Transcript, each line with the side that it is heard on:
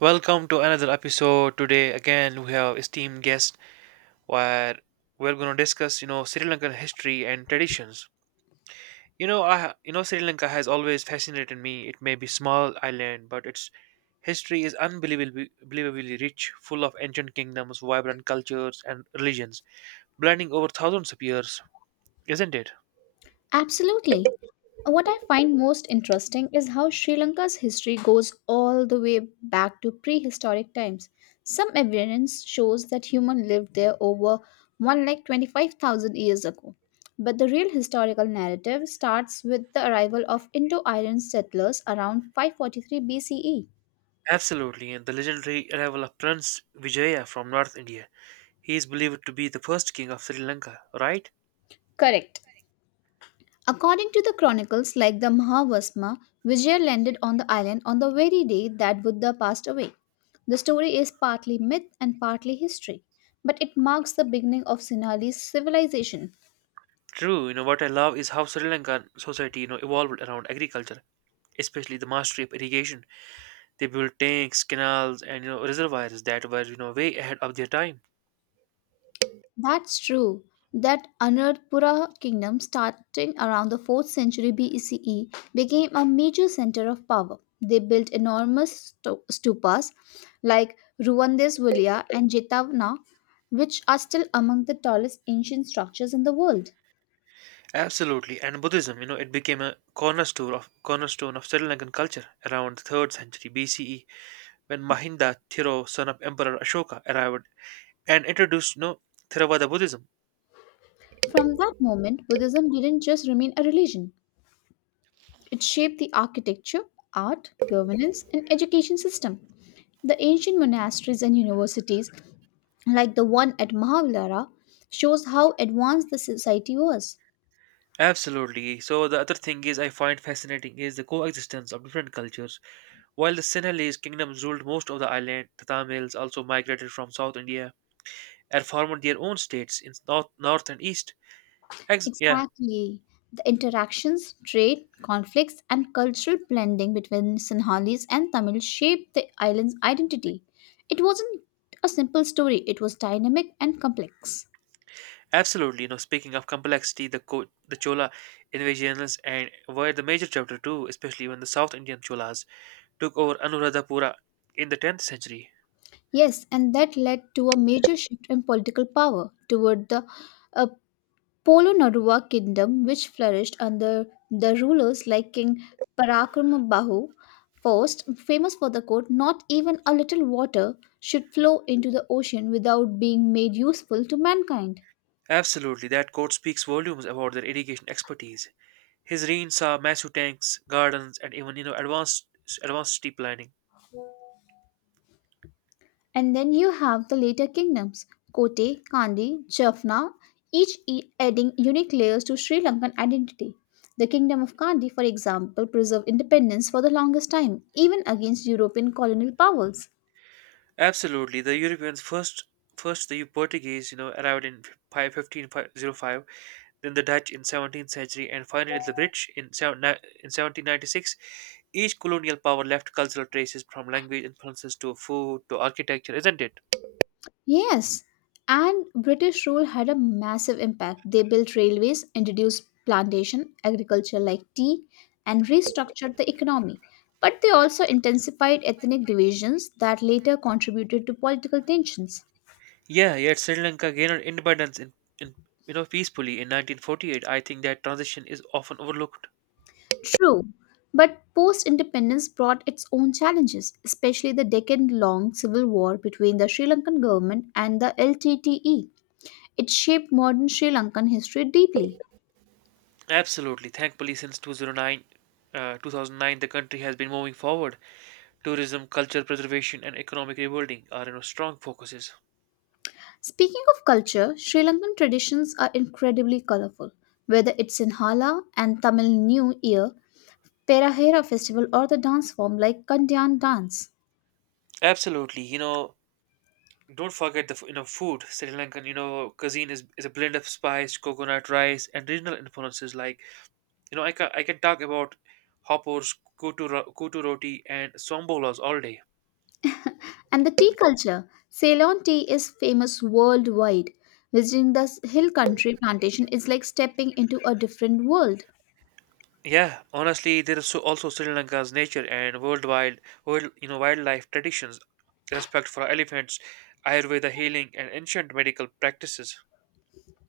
right: Welcome to another episode. Today again we have esteemed guest where we're going to discuss, Sri Lankan history and traditions. You know, I you know Sri Lanka has always fascinated me. It may be small island, but its history is unbelievably rich, full of ancient kingdoms, vibrant cultures and religions, blending over thousands of years, isn't it?
left: Absolutely. What I find most interesting is how Sri Lanka's history goes all the way back to prehistoric times. Some evidence shows that humans lived there over 1 like 25,000 years ago. But the real historical narrative starts with the arrival of Indo-Aryan settlers around 543 BCE.
right: Absolutely, and the legendary arrival of Prince Vijaya from North India. He is believed to be the first king of Sri Lanka, right?
left: Correct. According to the chronicles like the Mahavasma, Vijaya landed on the island on the very day that Buddha passed away. The story is partly myth and partly history, but it marks the beginning of Sinhalese civilization.
right: True, you know what I love is how Sri Lankan society, evolved around agriculture, especially the mastery of irrigation. They built tanks, canals, and reservoirs that were way ahead of their time.
left: That's true. That Anuradhapura kingdom, starting around the 4th century BCE, became a major center of power. They built enormous stupas like Ruvandesvulya and Jetavana, which are still among the tallest ancient structures in the world.
right: Absolutely, and Buddhism, it became a cornerstone of Sri Lankan culture around the third century BCE when Mahinda Thiro, son of Emperor Ashoka, arrived and introduced Theravada Buddhism.
left: From that moment, Buddhism didn't just remain a religion, it shaped the architecture, art, governance, and education system. The ancient monasteries and universities, like the one at Mahavilara, shows how advanced the society was.
right: Absolutely. So the other thing is I find fascinating is the coexistence of different cultures. While the Sinhalese kingdoms ruled most of the island, the Tamils also migrated from South India and formed their own states in north and east. Yeah,
left: Exactly. The interactions, trade, conflicts, and cultural blending between Sinhalese and Tamil shaped the island's identity. It wasn't a simple story, it was dynamic and complex.
right: absolutely. Speaking of complexity, the Chola invasions and were the major chapter too, especially when the South Indian Cholas took over Anuradhapura in the 10th century.
left: Yes, and that led to a major shift in political power toward the uh, Polo Narua kingdom, which flourished under the rulers like King Parakramabahu first, famous for the quote, "Not even a little water should flow into the ocean without being made useful to mankind."
right: Absolutely, that quote speaks volumes about their irrigation expertise. His reign saw massive tanks, gardens, and even advanced city planning.
left: And then you have the later kingdoms, Kote, Kandi, Jaffna, adding unique layers to Sri Lankan identity. The kingdom of Kandi, for example, preserved independence for the longest time, even against European colonial powers.
right: Absolutely, the Europeans first the Portuguese, arrived in 1505, then the Dutch in 17th century, and finally the British in in 1796. Each colonial power left cultural traces from language influences to food to architecture, isn't it?
left: Yes, and British rule had a massive impact. They built railways, introduced plantation agriculture like tea, and restructured the economy. But they also intensified ethnic divisions that later contributed to political tensions.
right: Yeah, yet Sri Lanka gained independence in, in peacefully in 1948. I think that transition is often overlooked.
left: True, but post independence brought its own challenges, especially the decade long civil war between the Sri Lankan government and the LTTE. It shaped modern Sri Lankan history deeply.
right: Absolutely, thankfully since 2009 the country has been moving forward. Tourism, culture preservation, and economic rebuilding are strong focuses.
left: Speaking of culture, Sri Lankan traditions are incredibly colorful. Whether it's in Hala and Tamil New Year, Perahera festival, or the dance form like Kandyan dance.
right: Absolutely, don't forget the food. Sri Lankan cuisine is a blend of spice, coconut, rice, and regional influences. Like I can talk about hoppers, kutu roti, and sombolas all day.
left: And the tea culture, Ceylon tea is famous worldwide. Visiting the hill country plantation is like stepping into a different world.
right: Yeah, honestly, there is so also Sri Lanka's nature and world wildlife traditions, respect for elephants, Ayurveda healing, and ancient medical practices.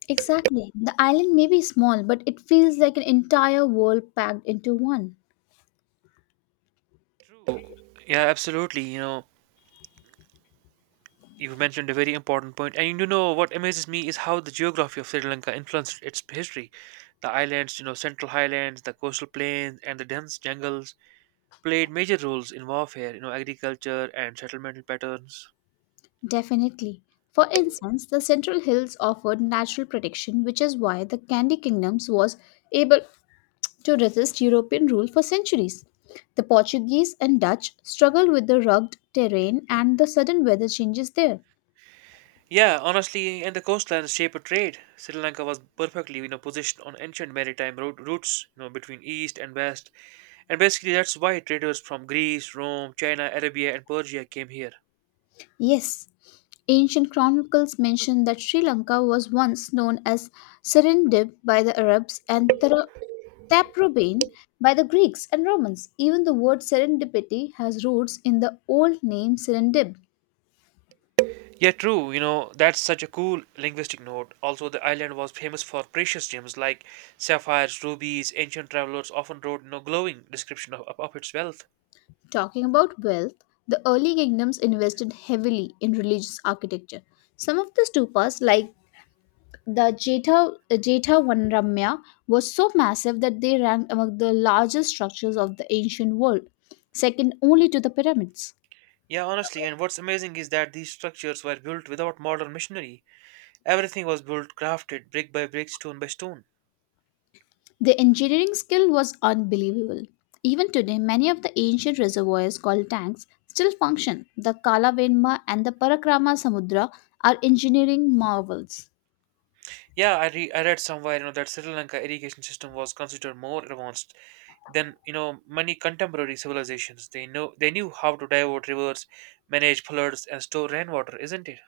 left: Exactly. The island may be small, but it feels like an entire world packed into one.
right: True. Yeah, absolutely. You mentioned a very important point, and you know what amazes me is how the geography of Sri Lanka influenced its history. The islands, central highlands, the coastal plains, and the dense jungles played major roles in warfare, agriculture and settlement patterns.
left: Definitely. For instance, the Central Hills offered natural protection, which is why the Candy Kingdoms was able to resist European rule for centuries. The Portuguese and Dutch struggled with the rugged terrain and the sudden weather changes there.
right: Yeah, honestly, and the coastlands shaped trade. Sri Lanka was perfectly, positioned on ancient maritime routes, between east and west, and basically that's why traders from Greece, Rome, China, Arabia, and Persia came here.
left: Yes, ancient chronicles mention that Sri Lanka was once known as Serendib by the Arabs and Taprobane by the Greeks and Romans. Even the word serendipity has roots in the old name Serendib.
right: Yeah, true. That's such a cool linguistic note. Also, the island was famous for precious gems like sapphires, rubies. Ancient travelers often wrote no glowing description of its wealth.
left: Talking about wealth, the early kingdoms invested heavily in religious architecture. Some of the stupas, like the Jetha Vanramya, was so massive that they ranked among the largest structures of the ancient world, second only to the pyramids.
right: Yeah, honestly, and what's amazing is that these structures were built without modern machinery. Everything was built, crafted, brick by brick, stone by stone.
left: The engineering skill was unbelievable. Even today, many of the ancient reservoirs called tanks still function. The Kalavenma and the Parakrama Samudra are engineering marvels.
right: Yeah, I read somewhere, that Sri Lanka irrigation system was considered more advanced than, many contemporary civilizations. They knew how to divert rivers, manage floods, and store rainwater, isn't it?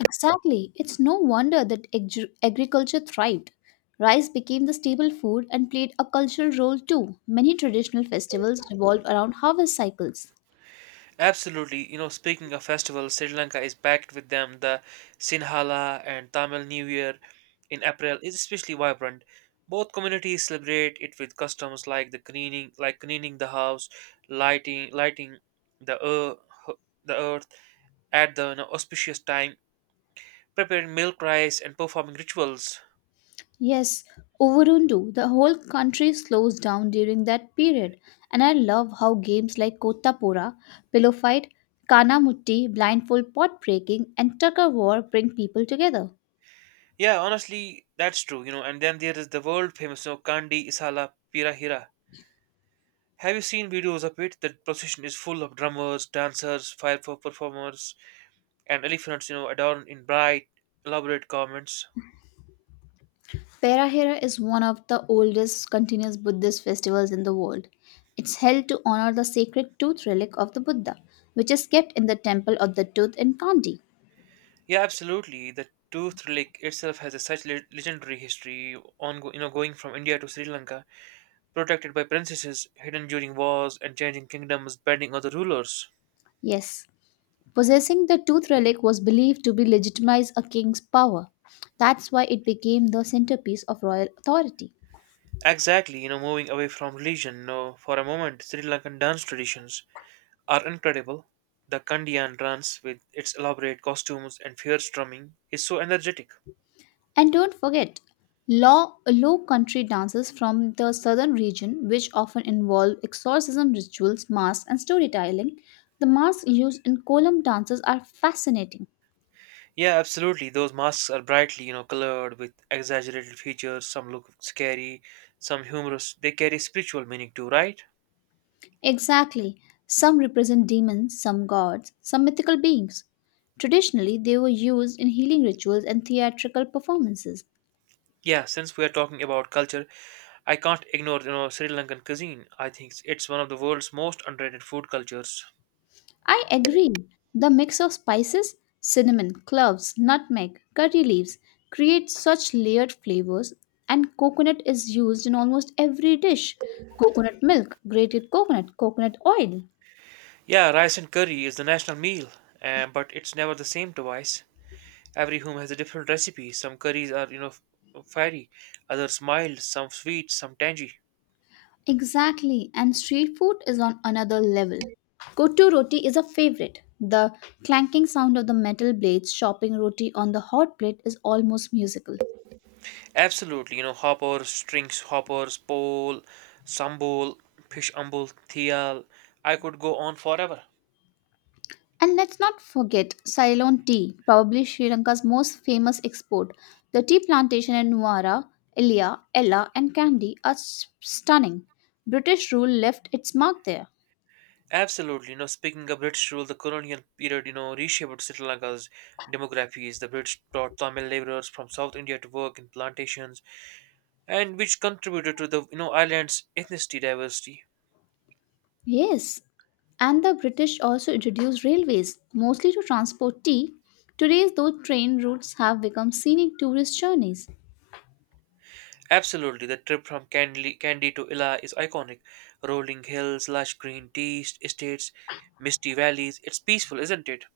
left: Exactly. It's no wonder that agriculture thrived. Rice became the staple food and played a cultural role too. Many traditional festivals revolve around harvest cycles.
right: Absolutely. Speaking of festivals, Sri Lanka is packed with them. The Sinhala and Tamil New Year in April is especially vibrant. Both communities celebrate it with customs like cleaning the house, lighting the earth, the earth at the auspicious time, preparing milk rice, and performing rituals.
left: Yes, Overundu, the whole country slows down during that period, and I love how games like Kota Pillow Fight, Kana Mutti, Blindfold Pot Breaking, and Tucker War bring people together.
right: Yeah, honestly, that's true. And then there is the world famous Kandi Isala Pirahira. Have you seen videos of it? The procession is full of drummers, dancers, fire performers, and elephants, adorned in bright, elaborate garments.
left: Perahera is one of the oldest continuous Buddhist festivals in the world. It's held to honor the sacred tooth relic of the Buddha, which is kept in the Temple of the Tooth in Kandy.
right: Yeah, absolutely. The tooth relic itself has a such legendary history, on going from India to Sri Lanka, protected by princesses, hidden during wars, and changing kingdoms, bending other rulers.
left: Yes, possessing the tooth relic was believed to be legitimize a king's power. That's why it became the centerpiece of royal authority.
right: Exactly, moving away from religion, for a moment, Sri Lankan dance traditions are incredible. The Kandiyan dance with its elaborate costumes and fierce drumming is so energetic.
left: And don't forget, low country dances from the southern region, which often involve exorcism rituals, masks, and storytelling. The masks used in Kolam dances are fascinating.
right: Yeah, absolutely. Those masks are brightly, colored with exaggerated features. Some look scary, some humorous. They carry spiritual meaning too, right?
left: Exactly. Some represent demons, some gods, some mythical beings. Traditionally, they were used in healing rituals and theatrical performances.
right: Yeah, since we are talking about culture, I can't ignore, Sri Lankan cuisine. I think it's one of the world's most underrated food cultures.
left: I agree. The mix of spices, cinnamon, cloves, nutmeg, curry leaves creates such layered flavors, and coconut is used in almost every dish. Coconut milk, grated coconut, coconut oil.
right: Yeah, rice and curry is the national meal, but it's never the same twice. Every home has a different recipe. Some curries are, fiery, others mild, some sweet, some tangy.
left: Exactly, and street food is on another level. Kotu roti is a favorite. The clanking sound of the metal blades chopping roti on the hot plate is almost musical.
right: Absolutely, hoppers, strings hoppers, pole, sambol, fish umbol, thial. I could go on forever.
left: And let's not forget Ceylon tea, probably Sri Lanka's most famous export. The tea plantation in Nuwara, Ilia, Ella, and Kandy are stunning. British rule left its mark there.
right: Absolutely, speaking of British rule, the colonial period, reshaped Sri Lanka's demographies. The British brought Tamil laborers from South India to work in plantations, and which contributed to the, island's ethnicity diversity.
left: Yes, and the British also introduced railways, mostly to transport tea. Today, those train routes have become scenic tourist journeys.
right: Absolutely, the trip from Candy to Ila is iconic. Rolling hills, lush green tea estates, misty valleys. It's peaceful, isn't it?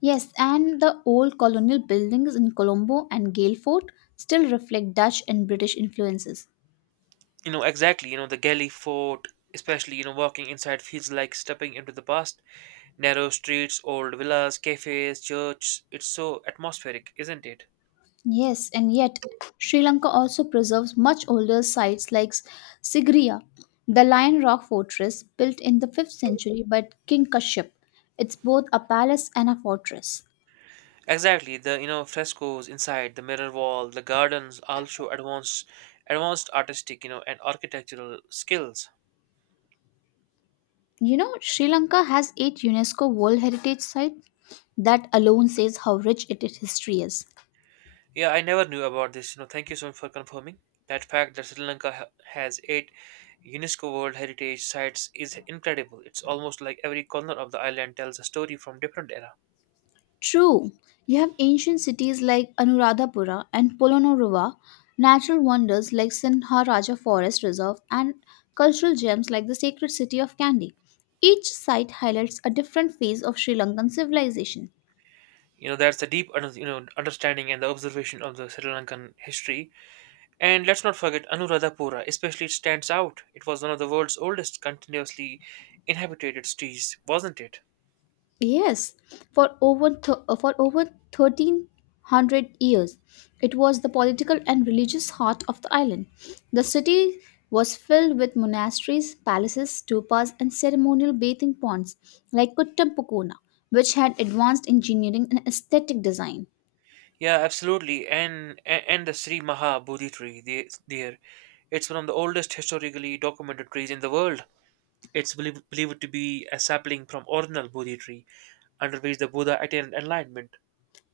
left: Yes, and the old colonial buildings in Colombo and Gale Fort still reflect Dutch and British influences.
right: Exactly. The Galley Fort, especially, walking inside feels like stepping into the past. Narrow streets, old villas, cafes, church. It's so atmospheric, isn't it?
left: Yes, and yet Sri Lanka also preserves much older sites like Sigiriya, the Lion Rock Fortress built in the 5th century by King Kashyap. It's both a palace and a fortress.
right: Exactly. The frescoes inside, the mirror wall, the gardens all show advanced artistic, and architectural skills.
left: You know, Sri Lanka has 8 UNESCO World Heritage Sites. That alone says how rich its history is.
right: Yeah, I never knew about this. Thank you so much for confirming that fact that Sri Lanka has eight UNESCO World Heritage sites is incredible. It's almost like every corner of the island tells a story from different era.
left: True, you have ancient cities like Anuradhapura and Polonnaruwa, natural wonders like Sinharaja Forest Reserve, and cultural gems like the sacred city of Kandy. Each site highlights a different phase of Sri Lankan civilization.
right: That's the deep, understanding and the observation of the Sri Lankan history. And let's not forget Anuradhapura, especially it stands out. It was one of the world's oldest continuously inhabited cities, wasn't it?
left: Yes, for for over 1300 years, it was the political and religious heart of the island. The city was filled with monasteries, palaces, stupas, and ceremonial bathing ponds like Kuttampukona, which had advanced engineering and aesthetic design.
right: Yeah, absolutely. And and the Sri Maha Bodhi tree there, it's one of the oldest historically documented trees in the world. It's believed to be a sapling from original Bodhi tree, under which the Buddha attained enlightenment.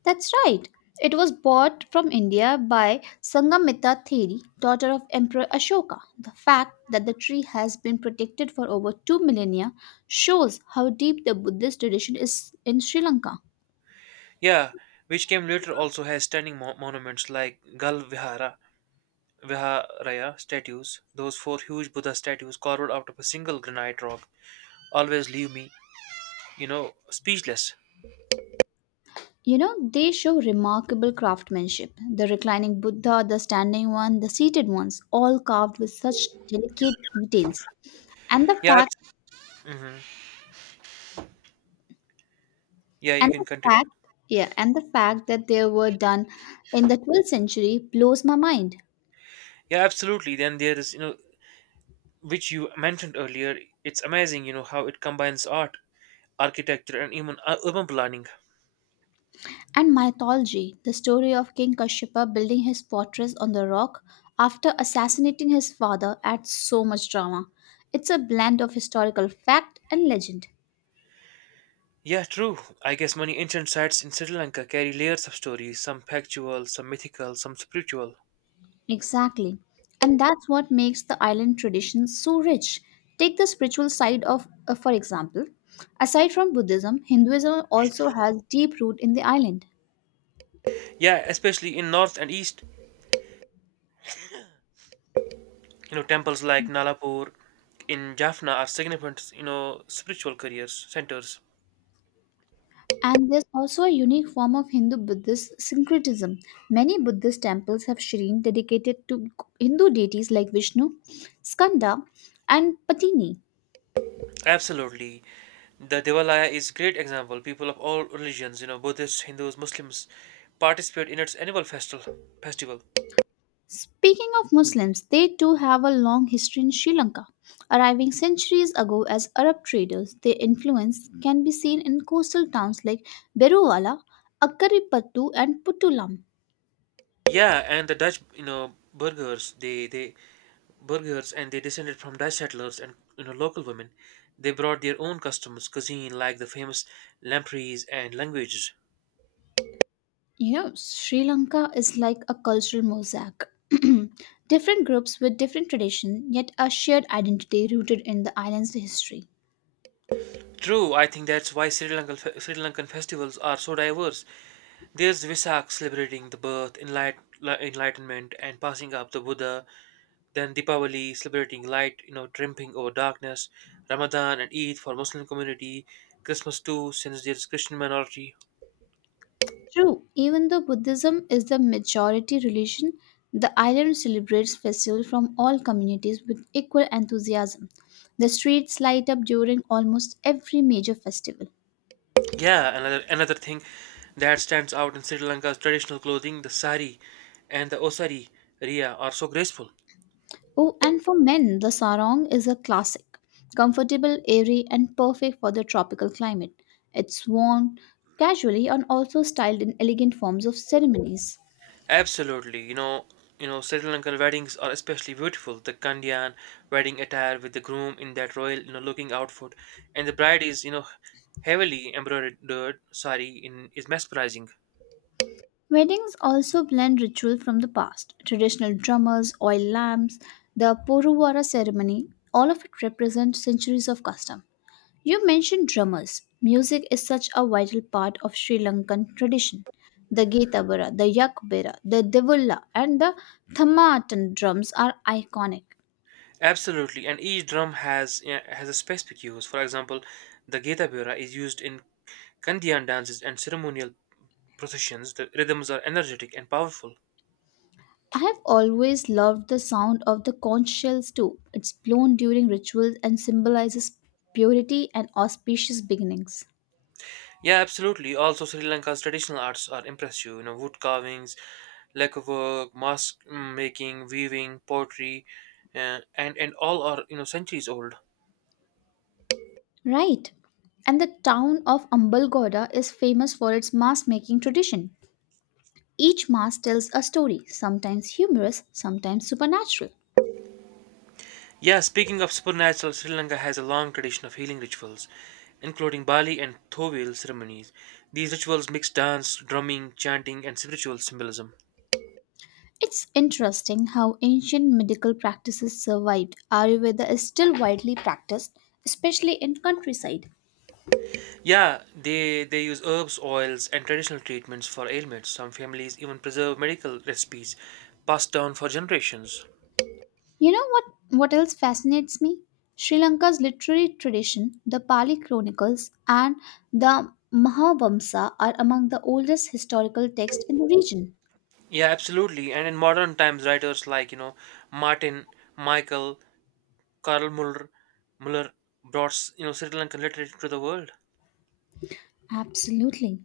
left: That's right. It was bought from India by Sangamita Theri, daughter of Emperor Ashoka. The fact that the tree has been protected for over two millennia shows how deep the Buddhist tradition is in Sri Lanka.
right: Yeah, which came later also has standing monuments like Gal Vihara, Viharaya statues. Those four huge Buddha statues carved out of a single granite rock always leave me, speechless.
left: You know, they show remarkable craftsmanship. The reclining Buddha, the standing one, the seated ones, all carved with such delicate details. And the
right: Yeah,
left: fact
right: mhm. Yeah, you
left: and
right: can
left: the
right: continue.
left: fact yeah, and the fact that they were done in the 12th century blows my mind.
right: Yeah, absolutely. Then there is, which you mentioned earlier, it's amazing, how it combines art, architecture, and even urban planning.
left: And mythology, the story of King Kashyapa building his fortress on the rock after assassinating his father, adds so much drama. It's a blend of historical fact and legend.
right: Yeah, true. I guess many ancient sites in Sri Lanka carry layers of stories, some factual, some mythical, some spiritual.
left: Exactly. And that's what makes the island tradition so rich. Take the spiritual side of, for example, aside from Buddhism, Hinduism also has deep root in the island.
right: Yeah, especially in north and east, temples like Nalapur in Jaffna are significant, spiritual careers centers.
left: And there's also a unique form of Hindu Buddhist syncretism. Many Buddhist temples have shrine dedicated to Hindu deities like Vishnu, Skanda, and Patini.
right: Absolutely. The Devalaya is great example. People of all religions, Buddhists, Hindus, Muslims, participate in its annual festival. Festival.
left: Speaking of Muslims, they too have a long history in Sri Lanka. Arriving centuries ago as Arab traders, their influence can be seen in coastal towns like Beruwala, Akkaripattu, and Putulam.
right: Yeah, and the Dutch, burgers, they burgers, and they descended from Dutch settlers and local women. They brought their own customs, cuisine, like the famous lampreys and languages.
left: You know, Sri Lanka is like a cultural mosaic. Different groups with different tradition, yet a shared identity rooted in the island's history.
right: True, I think that's why Sri Lankan festivals are so diverse. There's Visak celebrating the birth, enlightenment, and passing up the Buddha. Then Deepavali celebrating light, triumphing over darkness. Ramadan and Eid for Muslim community. Christmas too, since there's Christian minority.
left: True, even though Buddhism is the majority religion, the island celebrates festivals from all communities with equal enthusiasm. The streets light up during almost every major festival.
right: Yeah, another thing that stands out in Sri Lanka's traditional clothing, the sari and the osari ria, are so graceful.
left: Oh, and for men, the sarong is a classic, comfortable, airy, and perfect for the tropical climate. It's worn casually and also styled in elegant forms of ceremonies.
right: Absolutely, Sri Lankan weddings are especially beautiful. The kandyan wedding attire with the groom in that royal, looking outfit, and the bride is, heavily embroidered sari in is mesmerizing.
left: Weddings also blend ritual from the past traditional drummers, oil lamps, the Poruvara ceremony all of it represents centuries of custom. You mentioned drummers. Music is such a vital part of Sri Lankan tradition. The Getabara, the Yakbera, the Devulla, and the thamatan drums are iconic.
right: Absolutely, and each drum has a specific use. For example, the geta bura is used in Kandyan dances and ceremonial processions, the rhythms are energetic and powerful.
left: I have always loved the sound of the conch shells too. It's blown during rituals and symbolizes purity and auspicious beginnings.
right: Yeah, absolutely. Also, Sri Lanka's traditional arts are impressive. Wood carvings, lacquer work, mask making, weaving, pottery, and all are centuries old.
left: Right. And the town of Ambalgoda is famous for its mass making tradition. Each mass tells a story, sometimes humorous, sometimes supernatural.
right: Yeah, speaking of supernatural, Sri Lanka has a long tradition of healing rituals, including Bali and Thovil ceremonies. These rituals mix dance, drumming, chanting, and spiritual symbolism.
left: It's interesting how ancient medical practices survived. Ayurveda is still widely practiced, especially in countryside.
right: Yeah, they use herbs, oils, and traditional treatments for ailments. Some families even preserve medical recipes passed down for generations.
left: You know what else fascinates me? Sri Lanka's literary tradition, the Pali Chronicles and the Mahavamsa are among the oldest historical texts in the region.
right: Yeah, absolutely. And in modern times, writers like Martin, Michael, Karl Muller brought Sri Lankan literature to the world.
left: Absolutely.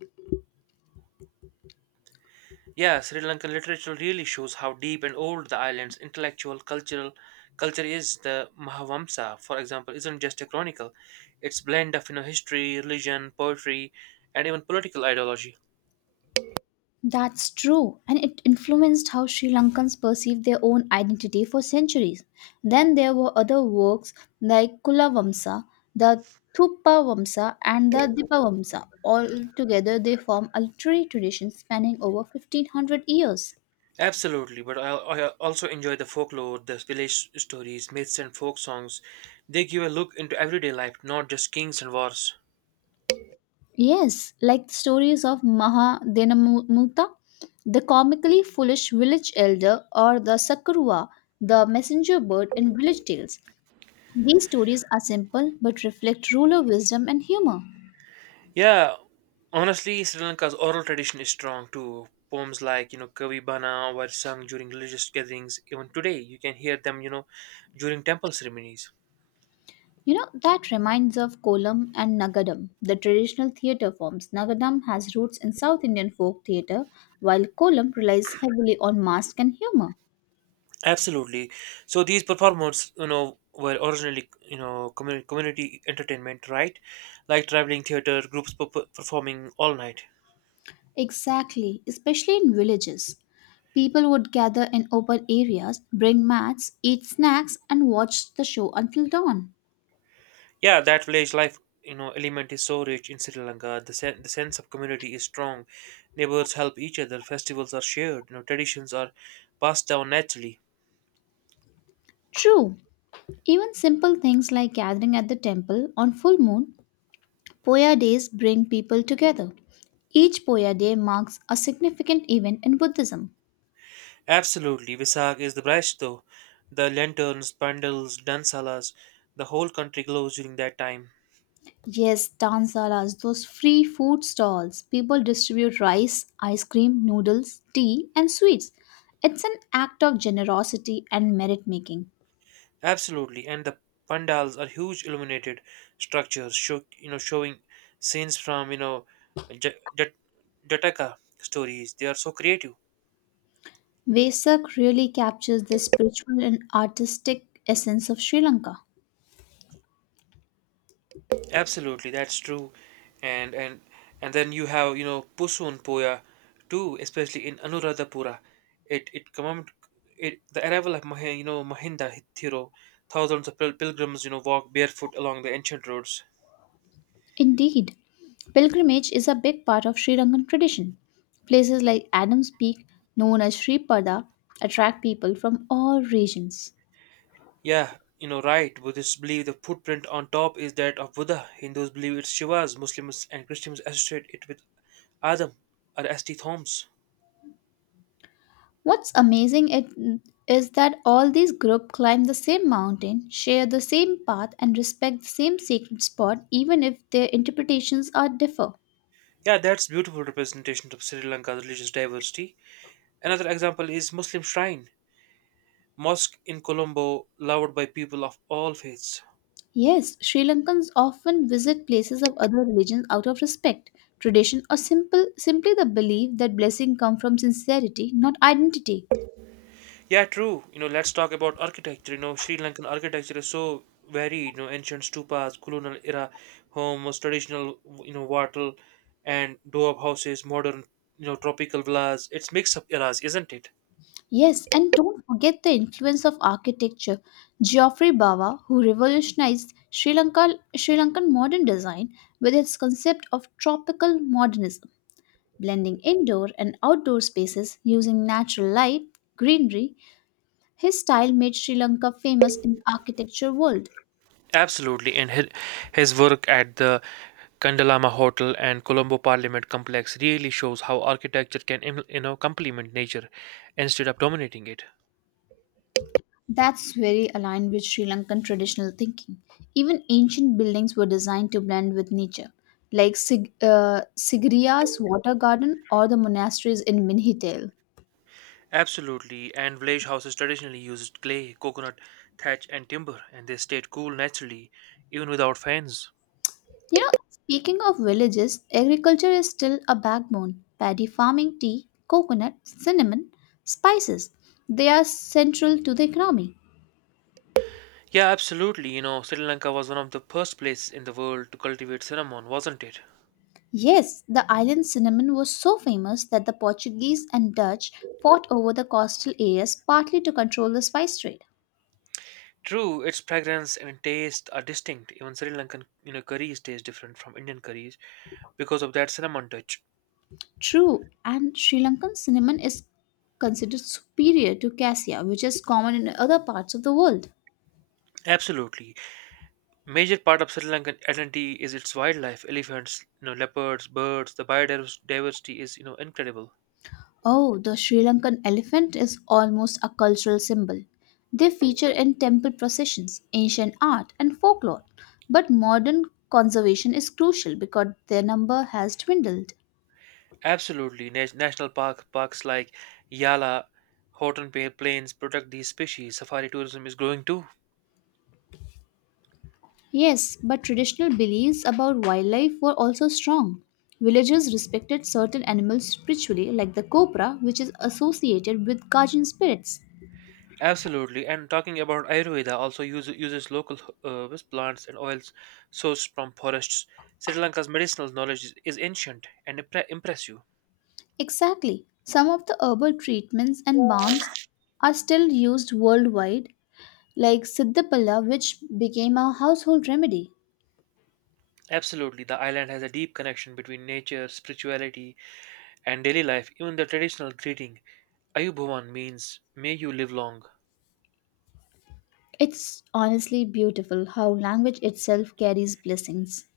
right: Yeah, Sri Lankan literature really shows how deep and old the island's intellectual cultural culture is. The Mahavamsa, for example, isn't just a chronicle; it's blend of history, religion, poetry, and even political ideology.
left: That's true, and it influenced how Sri Lankans perceived their own identity for centuries. Then there were other works like Kula Vamsa, the Thuppa Vamsa, and the Dipa Vamsa. All together, they form a literary tradition spanning over 1500 years.
right: Absolutely, but I also enjoy the folklore, the village stories, myths, and folk songs. They give a look into everyday life, not just kings and wars.
left: Yes, like the stories of Maha Dinamutha, the comically foolish village elder, or the Sakurwa, the messenger bird in village tales. These stories are simple but reflect ruler wisdom and humor.
right: Yeah, honestly, Sri Lanka's oral tradition is strong too. Poems like, Kavi Bana were sung during religious gatherings. Even today, you can hear them, during temple ceremonies.
left: You know, that reminds of Kolam and Nagadam, the traditional theatre forms. Nagadam has roots in South Indian folk theatre, while Kolam relies heavily on mask and humor.
right: Absolutely. So these performers, were originally, community entertainment, right? Like traveling theater, groups performing all night.
left: Exactly, especially in villages. People would gather in open areas, bring mats, eat snacks, and watch the show until dawn.
right: Yeah, that village life, element is so rich in Sri Lanka. The sense of community is strong. Neighbors help each other. Festivals are shared. Traditions are passed down naturally.
left: True, even simple things like gathering at the temple on full moon Poya days bring people together. Each Poya day marks a significant event in Buddhism.
right: Absolutely, Visak is the best though. The lanterns, pandals, dansalas, the whole country glows during that time.
left: Yes, dansalas, those free food stalls. People distribute rice, ice cream, noodles, tea, and sweets. It's an act of generosity and merit making.
right: Absolutely, and the pandals are huge illuminated structures, showing scenes from J- Jat- Jataka stories. They are so creative.
left: Vesak really captures the spiritual and artistic essence of Sri Lanka.
right: Absolutely, that's true. And and and then you have, Pusun Poya too, especially in Anuradhapura. It it commem- it the arrival of Mah Mahinda Hithiro, thousands of pilgrims, walk barefoot along the ancient roads.
left: Indeed, pilgrimage is a big part of Sri Lankan tradition. Places like Adams Peak, known as Sri Pada, attract people from all regions.
right: Yeah, right. Buddhists believe the footprint on top is that of Buddha. Hindus believe it's Shiva's. Muslims and Christians associate it with Adam or St. Thomas.
left: What's amazing is that all these groups climb the same mountain, share the same path, and respect the same sacred spot, even if their interpretations are differ.
right: Yeah, that's beautiful representation of Sri Lanka's religious diversity. Another example is Muslim shrine. Mosque in Colombo loved by people of all faiths.
left: Yes, Sri Lankans often visit places of other religions out of respect, tradition, or simple simply the belief that blessing come from sincerity, not identity.
right: Yeah, true. Let's talk about architecture. Sri Lankan architecture is so varied. Ancient stupas, colonial era homes, traditional wattle and doab houses, modern tropical villas. It's mix of eras, isn't it?
left: Yes, and don't forget the influence of architecture. Geoffrey Bawa, who revolutionized Sri Lankan modern design with its concept of tropical modernism, blending indoor and outdoor spaces using natural light, greenery, his style made Sri Lanka famous in the architecture world.
right: Absolutely, and his work at the Kandalama Hotel and Colombo Parliament Complex really shows how architecture can complement nature instead of dominating it.
left: That's very aligned with Sri Lankan traditional thinking. Even ancient buildings were designed to blend with nature, like Sigiriya's water garden or the monasteries in Minhitel.
right: Absolutely, and village houses traditionally used clay, coconut, thatch, and timber, and they stayed cool naturally, even without fans.
left: You know, speaking of villages, agriculture is still a backbone. Paddy farming, tea, coconut, cinnamon, spices. They are central to the economy.
right: Yeah, absolutely. Sri Lanka was one of the first places in the world to cultivate cinnamon, wasn't it?
left: Yes, the island cinnamon was so famous that the Portuguese and Dutch fought over the coastal areas partly to control the spice trade.
right: True, its fragrance and taste are distinct. Even Sri Lankan, curries taste different from Indian curries because of that cinnamon touch.
left: True, and Sri Lankan cinnamon is considered superior to cassia, which is common in other parts of the world.
right: Absolutely. Major part of Sri Lankan identity is its wildlife, elephants, leopards, birds. The biodiversity is, incredible.
left: Oh, the Sri Lankan elephant is almost a cultural symbol. They feature in temple processions, ancient art, and folklore. But modern conservation is crucial because their number has dwindled.
right: Absolutely. National parks like Yala, Horton Plains protect these species. Safari tourism is growing too.
left: Yes, but traditional beliefs about wildlife were also strong. Villagers respected certain animals spiritually, like the cobra, which is associated with guardian spirits.
right: Absolutely. And talking about Ayurveda, also uses local herbs, plants, and oils sourced from forests. Sri Lanka's medicinal knowledge is ancient and impress you.
left: Exactly. Some of the herbal treatments and balms are still used worldwide, like Siddhapala, which became a household remedy.
right: Absolutely. The island has a deep connection between nature, spirituality, and daily life. Even the traditional greeting, Ayubhuvan, means may you live long.
left: It's honestly beautiful how language itself carries blessings.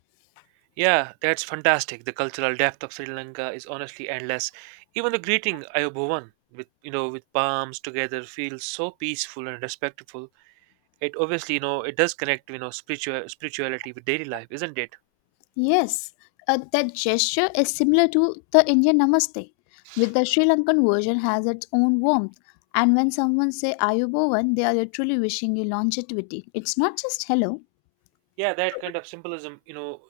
right: Yeah, that's fantastic. The cultural depth of Sri Lanka is honestly endless. Even the greeting Ayobhavan with with palms together feels so peaceful and respectful. It obviously it does connect spirituality with daily life, isn't it?
left: Yes, that gesture is similar to the Indian Namaste, with the Sri Lankan version has its own warmth. And when someone say Ayubovan, they are literally wishing you longevity. It's not just hello.
right: Yeah, that kind of symbolism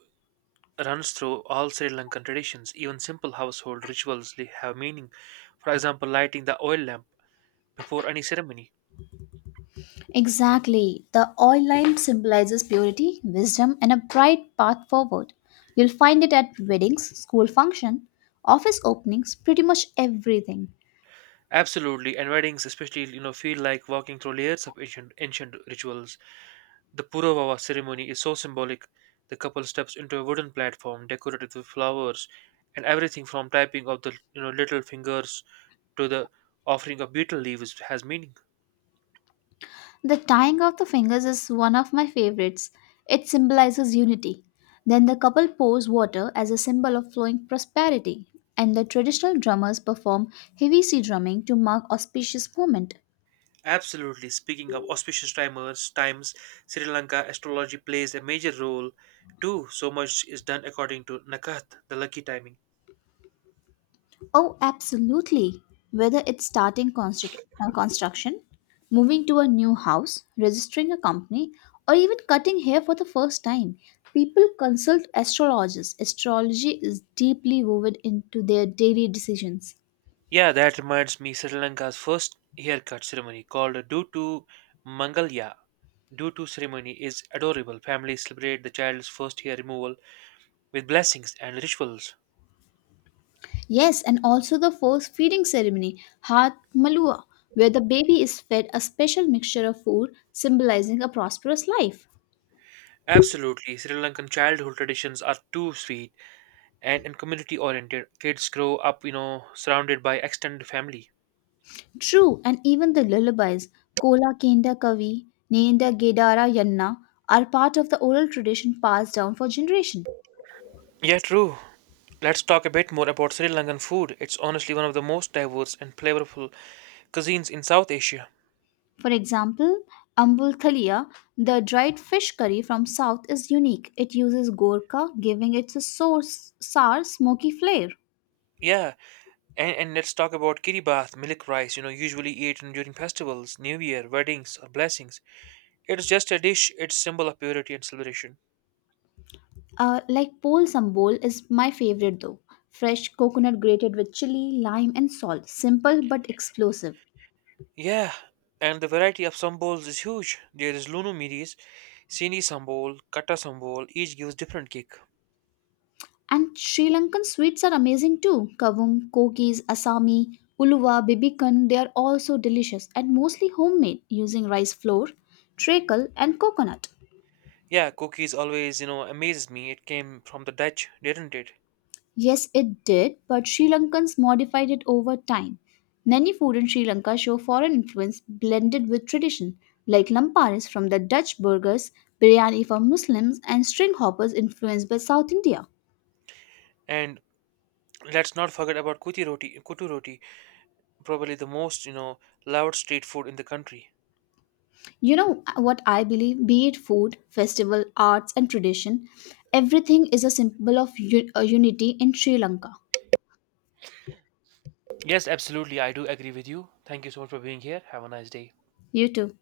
right: runs through all Sri Lankan traditions. Even simple household rituals have meaning. For example, lighting the oil lamp before any ceremony.
left: Exactly. The oil lamp symbolizes purity, wisdom, and a bright path forward. You'll find it at weddings, school function, office openings, pretty much everything.
right: Absolutely, and weddings especially feel like walking through layers of ancient rituals. The Purovawa ceremony is so symbolic. The couple steps into a wooden platform decorated with flowers, and everything from tapping of the little fingers to the offering of betel leaves has meaning.
left: The tying of the fingers is one of my favorites. It symbolizes unity. Then the couple pours water as a symbol of flowing prosperity, and the traditional drummers perform heavy sea drumming to mark auspicious moment.
right: Absolutely. Speaking of auspicious times, Sri Lanka astrology plays a major role too. So much is done according to Nakat, the lucky timing.
left: Oh, absolutely. Whether it's starting construction, moving to a new house, registering a company, or even cutting hair for the first time, people consult astrologers. Astrology is deeply woven into their daily decisions.
right: Yeah, that reminds me Sri Lanka's first haircut ceremony called Dutu Mangalya Due to ceremony is adorable. Families celebrate the child's first year removal with blessings and rituals.
left: Yes, and also the first feeding ceremony, Hat Malua, where the baby is fed a special mixture of food symbolizing a prosperous life.
right: Absolutely, Sri Lankan childhood traditions are too sweet and community oriented. Kids grow up, surrounded by extended family.
left: True, and even the lullabies, Kola Kenda Kavi, Nenda Gedara Yanna, are part of the oral tradition passed down for generation.
right: Yeah, true. Let's talk a bit more about Sri Lankan food. It's honestly one of the most diverse and flavorful cuisines in South Asia.
left: For example, Ambul Thalia, the dried fish curry from South, is unique. It uses Gorka, giving it a source, sour, smoky flair.
right: Yeah, and let's talk about kiribath, milk rice, usually eaten during festivals, New Year, weddings, or blessings. It's just a dish, it's symbol of purity and celebration.
left: Like Pol Sambol is my favorite though. Fresh coconut grated with chili, lime, and salt. Simple but explosive.
right: Yeah, and the variety of sambols is huge. There is Lunu Miris, Sini sambol, Kata sambol, each gives different kick.
left: And Sri Lankan sweets are amazing too. Kavum, kokis, asami, uluva, bibikan, they are all so delicious and mostly homemade using rice flour, treacle, and coconut.
right: Yeah, cookies always, amazes me. It came from the Dutch, didn't it?
left: Yes, it did, but Sri Lankans modified it over time. Many food in Sri Lanka show foreign influence blended with tradition, like lamparis from the Dutch burgers, biryani for Muslims, and string hoppers influenced by South India.
right: And let's not forget about kuti roti, kutu roti, probably the most, loved street food in the country.
left: What I believe? Be it food, festival, arts, and tradition, everything is a symbol of unity in Sri Lanka.
right: Yes, absolutely. I do agree with you. Thank you so much for being here. Have a nice day.
left: You too.